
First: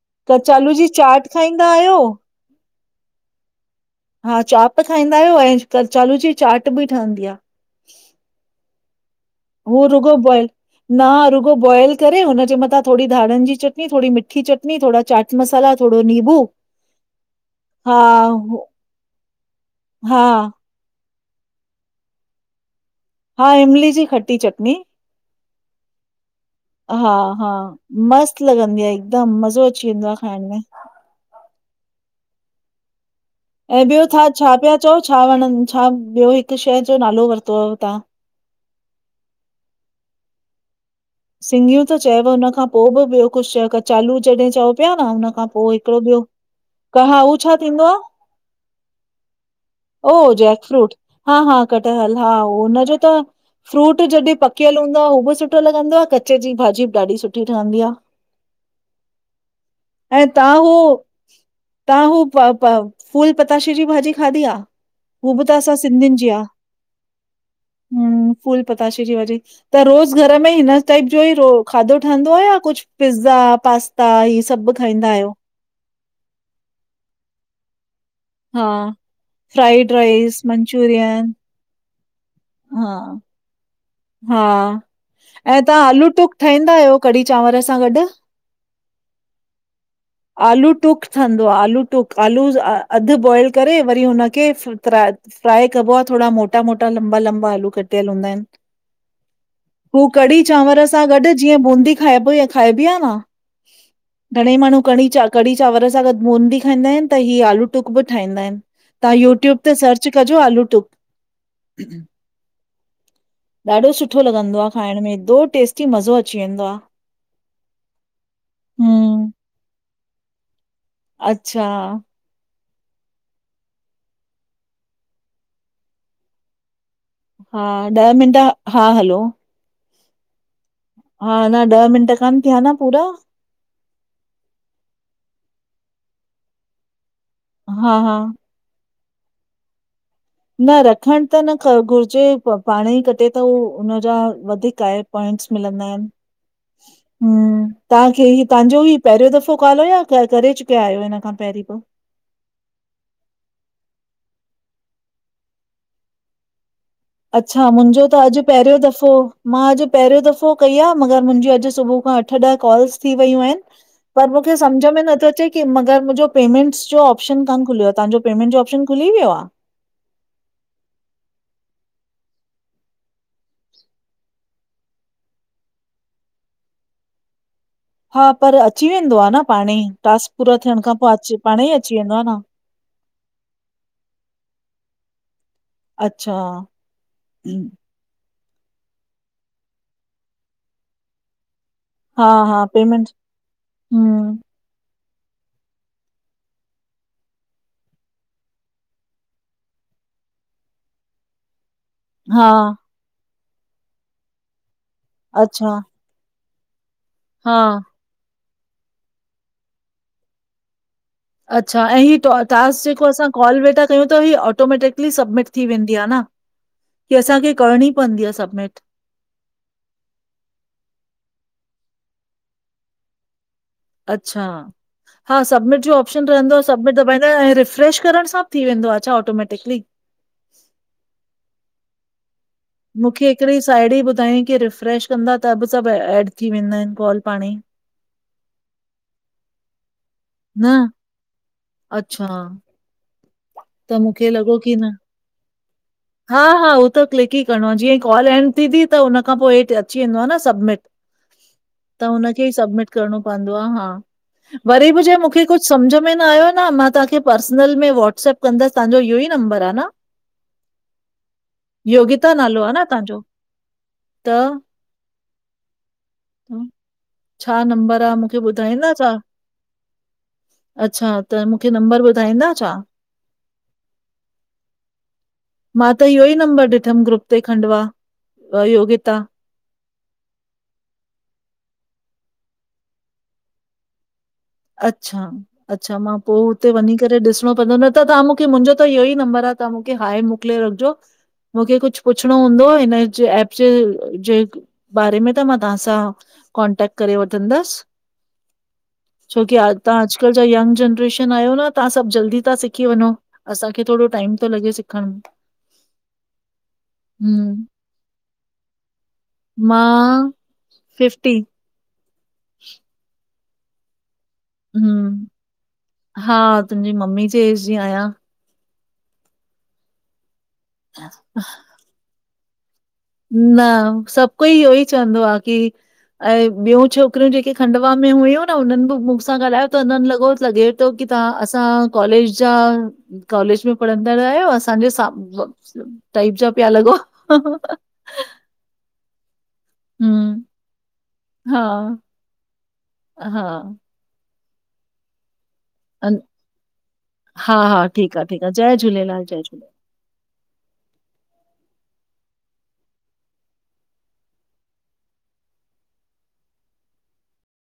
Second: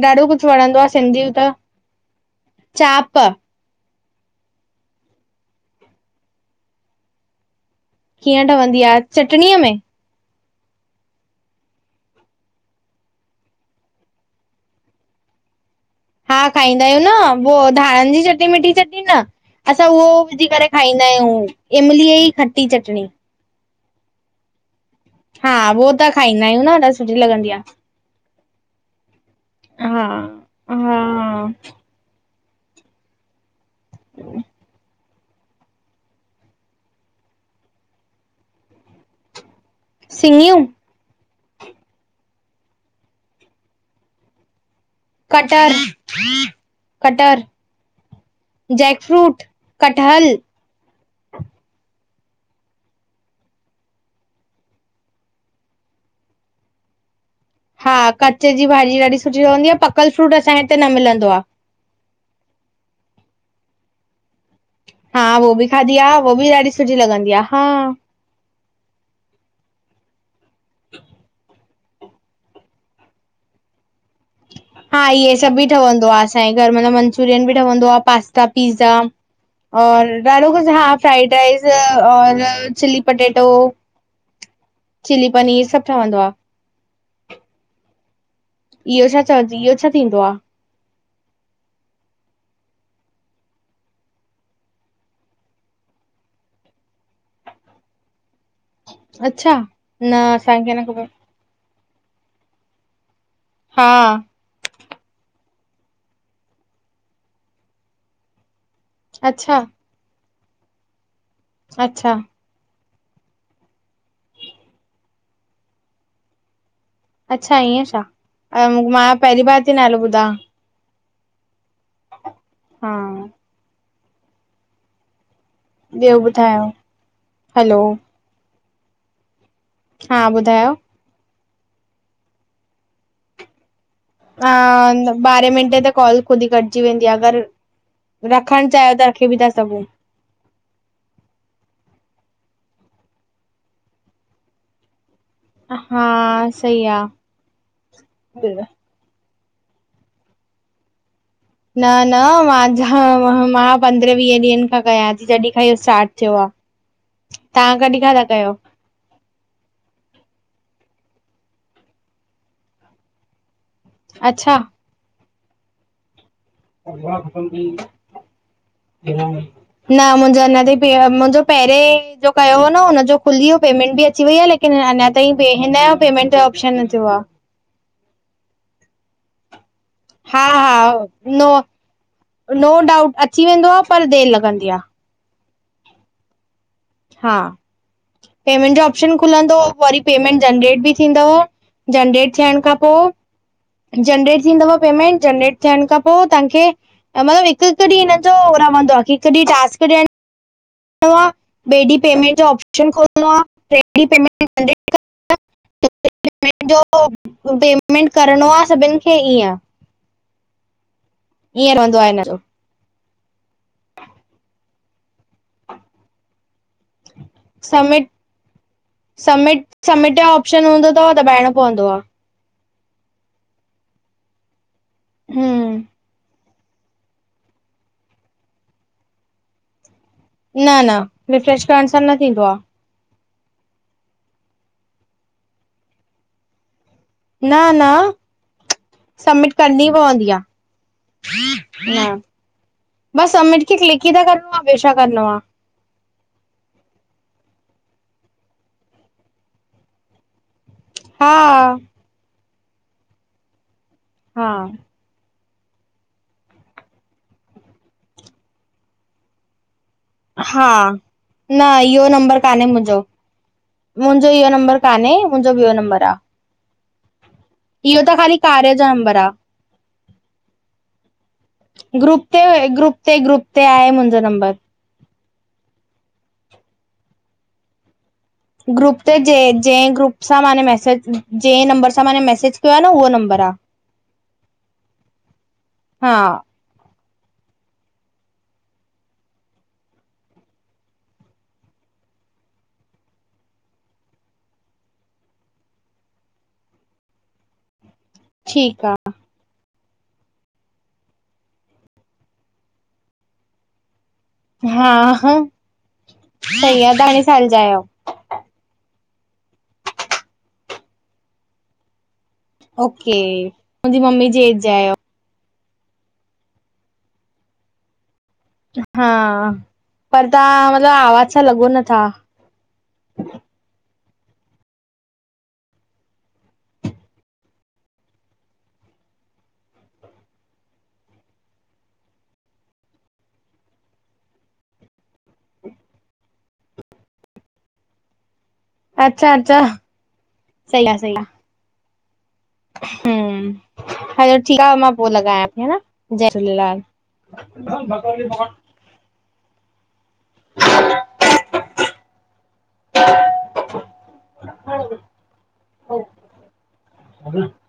[SPEAKER 2] ॾाढो कुझु
[SPEAKER 1] कचालू
[SPEAKER 2] वणंदो
[SPEAKER 1] जी
[SPEAKER 2] आ
[SPEAKER 1] चाट
[SPEAKER 2] सिंधीयूं त।
[SPEAKER 1] खाईंदा आहियो?
[SPEAKER 2] चाप
[SPEAKER 1] हा चाप खाईंदा आहियूं, ऐं कचालू जी चाट ॿि ठहंदी आ।
[SPEAKER 2] कीअं ठवंदी आ? चटणीअ में
[SPEAKER 1] हू रुगो बॉईल न रुगो बॉइल करे हुनजे मथां थोडी धाणनि जी चटनी, थोडी मिठी चटनी, थोडा चाट मसाला थोरो नीबू
[SPEAKER 2] हा खाईंदा आहियूं न वो
[SPEAKER 1] हा
[SPEAKER 2] धाणनि जी चटनी, मिट्ठी चटनी न, असां उहो विझी
[SPEAKER 1] हा
[SPEAKER 2] करे खाइंदा आहियूं, इमलीअ ई खटी चटणी।
[SPEAKER 1] हा, इमली जी खट्टी चटनी
[SPEAKER 2] हा वो तक खाईंदा आहियूं न ॾाढी
[SPEAKER 1] हा
[SPEAKER 2] सुठी लॻंदी
[SPEAKER 1] हा
[SPEAKER 2] आ।
[SPEAKER 1] मस्त लॻंदी आ हिकदमि मज़ो अची
[SPEAKER 2] हा
[SPEAKER 1] वेंदो आ खाइण में।
[SPEAKER 2] हा
[SPEAKER 1] ऐं ॿियो छा छा पिया चओ छा वणनि छा ॿियो हिकु शय जो नालो वरितो हुअव तहा?
[SPEAKER 2] सिञियूं
[SPEAKER 1] सिंञियूं त चयबो हुनख खां पो बि ॿियो कुछ चओ कचालू जॾहिं चओ पया न हुन खां पो
[SPEAKER 2] कटर
[SPEAKER 1] हिकड़ो ॿियो क उहो
[SPEAKER 2] कटर
[SPEAKER 1] छा थींदो आ?
[SPEAKER 2] जैकफ्रूट, कटहल।
[SPEAKER 1] ओ जैक फ्रूट, हा हा कठहल हा हुन जो त फ्रूट जॾहिं पकियल हूंदो आ हू बि सुठो लॻंदो आ कचे जी भाॼी बि ॾाढी सुठी ठहंदी आ।
[SPEAKER 2] हा कचे जी भाॼी ॾाढी सुठी ठहंदी आ, पकल फ्रूट असांजे हिते न मिलंदो आ।
[SPEAKER 1] तव्हां हू प फूल पताशे जी भाॼी खाधी आ?
[SPEAKER 2] हा
[SPEAKER 1] हू बि
[SPEAKER 2] वो
[SPEAKER 1] त
[SPEAKER 2] ॿि
[SPEAKER 1] असां
[SPEAKER 2] खादी आ
[SPEAKER 1] सिंधियुनि जी
[SPEAKER 2] वो ॿि ॾाढी सुठी लॻंदी आ हा
[SPEAKER 1] हम्म फूल पताशे जी भाॼी त रोज़ घर में हिन टइप जो ही रोज खादो ठहंदो आ या कुछ पिज़्ज़ा पास्
[SPEAKER 2] हा इहे सब ॿि ठहंदो आ असांजे घर मतलब मंचुरियन ॿि ठहंदो आ पास्त ता
[SPEAKER 1] हा
[SPEAKER 2] पिज़्ज़ा
[SPEAKER 1] फ्राइड
[SPEAKER 2] और
[SPEAKER 1] राइस,
[SPEAKER 2] ॾाढो कुछ हा
[SPEAKER 1] मंचूरियन
[SPEAKER 2] फ्राइड राइस। त और
[SPEAKER 1] हा
[SPEAKER 2] चिल्ली पटेटो
[SPEAKER 1] हा
[SPEAKER 2] चिली
[SPEAKER 1] ऐं
[SPEAKER 2] पनीर सभ
[SPEAKER 1] तव्हां आलू
[SPEAKER 2] ठवंदो आ,
[SPEAKER 1] टुक ठाहींदा आहियो कढ़ी चांवंर सां गॾु?
[SPEAKER 2] इहो छा चवज इहो छा थींदो आ?
[SPEAKER 1] आलू टुक ठंन्दो आ आलू टुक आलू ज़ अधु बॉइल करे वरी हुनखे फिराए। फ्राए कॿो आ थोड़ा मोटा मोटा लंबा लंबा आलू कटियल हुंदा इनि।
[SPEAKER 2] अच्छा
[SPEAKER 1] हू
[SPEAKER 2] न
[SPEAKER 1] कड़ी
[SPEAKER 2] असांखे
[SPEAKER 1] चांवर
[SPEAKER 2] न
[SPEAKER 1] सां
[SPEAKER 2] ख़बर,
[SPEAKER 1] गॾु जीअं बूंदी खाइॿो आ खाइॿी आ न
[SPEAKER 2] हा
[SPEAKER 1] घंणंई माण्हूँ कड़ी चा कड़ी चावर सां गॾु बूंदी खाईंदा हिनि त ही आलू टुक ॿि ठाहींदा ईन। तहां
[SPEAKER 2] अच्छा
[SPEAKER 1] यूट्यूब ते सर्च कजो आलू टुक।
[SPEAKER 2] अच्छा
[SPEAKER 1] ॾाढो सुठो लॻंदो आ खाइंण में एॾो टेस्टी मज़ो अची वेंदो आ।
[SPEAKER 2] अच्छा ईअं छा मां
[SPEAKER 1] हम्म
[SPEAKER 2] पहिरीं बार ती नालो ॿुधां।
[SPEAKER 1] अच्छा
[SPEAKER 2] हा ॿियो ॿुधायो?
[SPEAKER 1] हा
[SPEAKER 2] हलो
[SPEAKER 1] ॾह मिंट हा हलो
[SPEAKER 2] हा ॿुधायो
[SPEAKER 1] हा अञा ॾह मिंट कान थिया न पूरा?
[SPEAKER 2] हा ॿारहें मिंटें ते कॉल ख़ुद ही कटिजी वेंदी आ अगर-
[SPEAKER 1] हा हा
[SPEAKER 2] रखण चाहियो त रखे ॿि ता सघुं।
[SPEAKER 1] न रखण त न ख घुरिजे पाण ही कटे तो उनजा वधीक आहे प्वाइंट्स। मिलन्दा
[SPEAKER 2] हा
[SPEAKER 1] इन
[SPEAKER 2] सही आहे
[SPEAKER 1] हम्म तव्हांखे ही तव्हांजो ही पहिरियों दफ़ो काल आ या करे चुकिया आहियो इन खां? पहिरीं बि?
[SPEAKER 2] न न मांझा मां पंद्रहें वीह ॾींहंनि खां कयां थी जॾहिं खां इहो स्टार्ट थियो आ।
[SPEAKER 1] अच्छा मुंजो त अॼु पहिरियों दफ़ो मां अॼु पहिरियों दफ़ो कई आ मगर मुंजी अॼु सुबुह खां अठ ॾह कॉल्स थी वयूं आहिनि। पर मुखे
[SPEAKER 2] अच्छा
[SPEAKER 1] समझ में नथो अचे की मगर, मुंजो पेमेंटस जो ऑपशन कान खुलियो आ तव्हांजो पेमेंट जो ऑपशन खुली वियो आ?
[SPEAKER 2] न मुंहिंॼो अंञां ताइ पे मुंहिंॼो पहिरें ॼो कयो हो न उनजो खुली व्यो पेमेंट ॿि अची वई आ लेकि की न अंञां ताईं पे हिनॼो पेमेंट ऑप्शन न थियो आ।
[SPEAKER 1] हा पर अची वेंदो आ न पाणेंई टास्क
[SPEAKER 2] हा
[SPEAKER 1] पूरा
[SPEAKER 2] हा
[SPEAKER 1] थियंण खां पो अच्
[SPEAKER 2] नो
[SPEAKER 1] पाणंई अची वेंदो आ न,
[SPEAKER 2] नो डाउट अची वेंदो आ पर देरि लॻंदी आ,
[SPEAKER 1] अच्छा,
[SPEAKER 2] हा पेमेंट जो ऑप्शन खुलंदो वरी पेमेंट जनरेट ॿि थींदव
[SPEAKER 1] हा
[SPEAKER 2] जनरेट थियण
[SPEAKER 1] हा
[SPEAKER 2] खां पो
[SPEAKER 1] पेमेंट हम्म,
[SPEAKER 2] जनरेट थींदव पेमेंट जनरेट थियण खां पो तव्हांखे मतिलब हिकु- हिकु ॾींहुं हिन जो रहंदो आ कि हिकु ॾींहुं टास्क ॾियण आ ॿे ॾीह पेमेंट जो
[SPEAKER 1] हा
[SPEAKER 2] ऑप्शन खोलणो आ ट्रे ॾीह पेमेंट जनरेट कंदा
[SPEAKER 1] अच्छा,
[SPEAKER 2] पेमेंट
[SPEAKER 1] हा
[SPEAKER 2] जो पेमेंट करिणो आ सभिनि खे ईअं, ईअं
[SPEAKER 1] अच्छा ऐं
[SPEAKER 2] रहंदो आ
[SPEAKER 1] ही
[SPEAKER 2] हिन जो
[SPEAKER 1] टास्क जेको असां कॉल वेठा ता कयूं त ही ऑटोमैटिकली सबमिट थी वेंदी आ न। कि असांखे करणीं पवंदी आ सबमिट?
[SPEAKER 2] सबमिट- सबमिट जो ऑप्शन हूंदो तव दॿाइणों पवंदो आ,
[SPEAKER 1] अच्छा हा सबमिट
[SPEAKER 2] हम्म
[SPEAKER 1] जो ऑप्शन रहंदो आ सबमिट दॿाइंदा, ऐं रिफ्रेश करण सां बि थी वेंदो आ छा ऑटोमैटिकली?
[SPEAKER 2] न न रिफ्रेश करण सां न थींदो आ,
[SPEAKER 1] मूंखे हिकिड़ी साइड़ी ॿुधाईं की रिफ्रेश कंदा त बि सभु एड थी वेंदा आहिनि कॉल, पाणे
[SPEAKER 2] न
[SPEAKER 1] ई,
[SPEAKER 2] न सबमिट करणी पवंदी आ।
[SPEAKER 1] न,
[SPEAKER 2] न,
[SPEAKER 1] अच्छा
[SPEAKER 2] बस सबमिट खे क्लिक ई त
[SPEAKER 1] मूंखे
[SPEAKER 2] करणो
[SPEAKER 1] लॻो
[SPEAKER 2] आ
[SPEAKER 1] की
[SPEAKER 2] ॿियो
[SPEAKER 1] न
[SPEAKER 2] छा करण आ,
[SPEAKER 1] हा हा हूहो त क्लिक ई करिणो आं जीअं कॉल एंड थींदी त हुन खां पो हेठ अची वेंदो आ न सबमिट।
[SPEAKER 2] हा।
[SPEAKER 1] त हुनखे ई सबमिट करणो पवंदो आ हा
[SPEAKER 2] हा।
[SPEAKER 1] वरी बि छाए मूंखे कुछ सम्झ में नायो न मां तव्हांखे पर्सनल में व्हाट्सप कंदसि तव्हांजो इयो ई नंबर आ न?
[SPEAKER 2] हा, न इहो
[SPEAKER 1] योगिता
[SPEAKER 2] नंबर
[SPEAKER 1] नालो
[SPEAKER 2] कान्हे
[SPEAKER 1] आ न
[SPEAKER 2] मुंहिंजो।
[SPEAKER 1] तव्हांजो?
[SPEAKER 2] मुंहिंजो इहो
[SPEAKER 1] त
[SPEAKER 2] नंबर कान्हे, मुंहिंजो ॿियों नंबर आ,
[SPEAKER 1] छा
[SPEAKER 2] इहो
[SPEAKER 1] नंबर आ,
[SPEAKER 2] त ख़ाली
[SPEAKER 1] मूंखे
[SPEAKER 2] कार्य
[SPEAKER 1] ॿुधाईंदा
[SPEAKER 2] जो
[SPEAKER 1] छा?
[SPEAKER 2] नंबर आ।
[SPEAKER 1] अच्छा त मूंखे नंबर ॿुधाईंदा?
[SPEAKER 2] ए
[SPEAKER 1] छा?
[SPEAKER 2] ग्रुप ते ग्रुप ते आहे मुंहिंजो नंबर,
[SPEAKER 1] मां त इहो ई नंबर ॾिठमि, ग्रुप ते खंडवा।
[SPEAKER 2] ग्रुप ते
[SPEAKER 1] योगिता
[SPEAKER 2] जें जें ग्रुप सां माने मेसेज जंहिं नंबर सां माने मेसेज कयो आ न उहो नबर आ।
[SPEAKER 1] अच्छा, अच्छा मां
[SPEAKER 2] हा,
[SPEAKER 1] पोइ हुते वञी करे ॾिसणो पवंदो, न त तव्हां मूंखे मुंहिंजो त इहो ई नंबर आ, ता मूंखे हाए मोकिले रखिजो, मूंखे कुछ पुछणो हूंदो आ हिनजे एप जे जे बारे में त मां तव्हांसां, कॉन्टेक्ट करे वठंदसि।
[SPEAKER 2] ठीकु आ।
[SPEAKER 1] छोकी तव्हां अॼुकल्ह जा यंग जनरेशन आहियो, न तव्हां सभु जल्दी ता सिखी वञो। असांखे थोड़ो टाइम थो लॻे
[SPEAKER 2] हा
[SPEAKER 1] सिखण में,
[SPEAKER 2] ह, सही आ घणे साल जा
[SPEAKER 1] हम्म,
[SPEAKER 2] आहियो?
[SPEAKER 1] मां, फिफ्टी।
[SPEAKER 2] ओके, मुंहिंजी मम्मी जी एज़ जा आयो।
[SPEAKER 1] हम्म, हा तुंहिंजी मम्मी, जी ऐज़ जी आहियां।
[SPEAKER 2] हा, पर तव्हां मतलब आवाज सां लॻो नथा।
[SPEAKER 1] न सभ कोई इहो ई चवंदो आ की,। ऐं ॿियूं छोकिरियूं जेके खंडवा में हुयूं न हुननि बि मूंसां ॻाल्हायो त उन्हनि लॻो लॻे। तो की तव्हां, असां कॉलेज जा कॉलेज में पढ़ंदड़ आयो असांजे स, टाइप जा पिया लॻो।
[SPEAKER 2] अचछा, अचछा
[SPEAKER 1] हम्म,
[SPEAKER 2] सही आ सही आ।
[SPEAKER 1] हा!
[SPEAKER 2] हूं,
[SPEAKER 1] हा,
[SPEAKER 2] हलो ठीक आ मां पो लॻायां थी, हा।
[SPEAKER 1] अन-
[SPEAKER 2] जय झूलेलाल।
[SPEAKER 1] झूेलालय जय झूलेल (inaudible)
[SPEAKER 2] (unintelligible)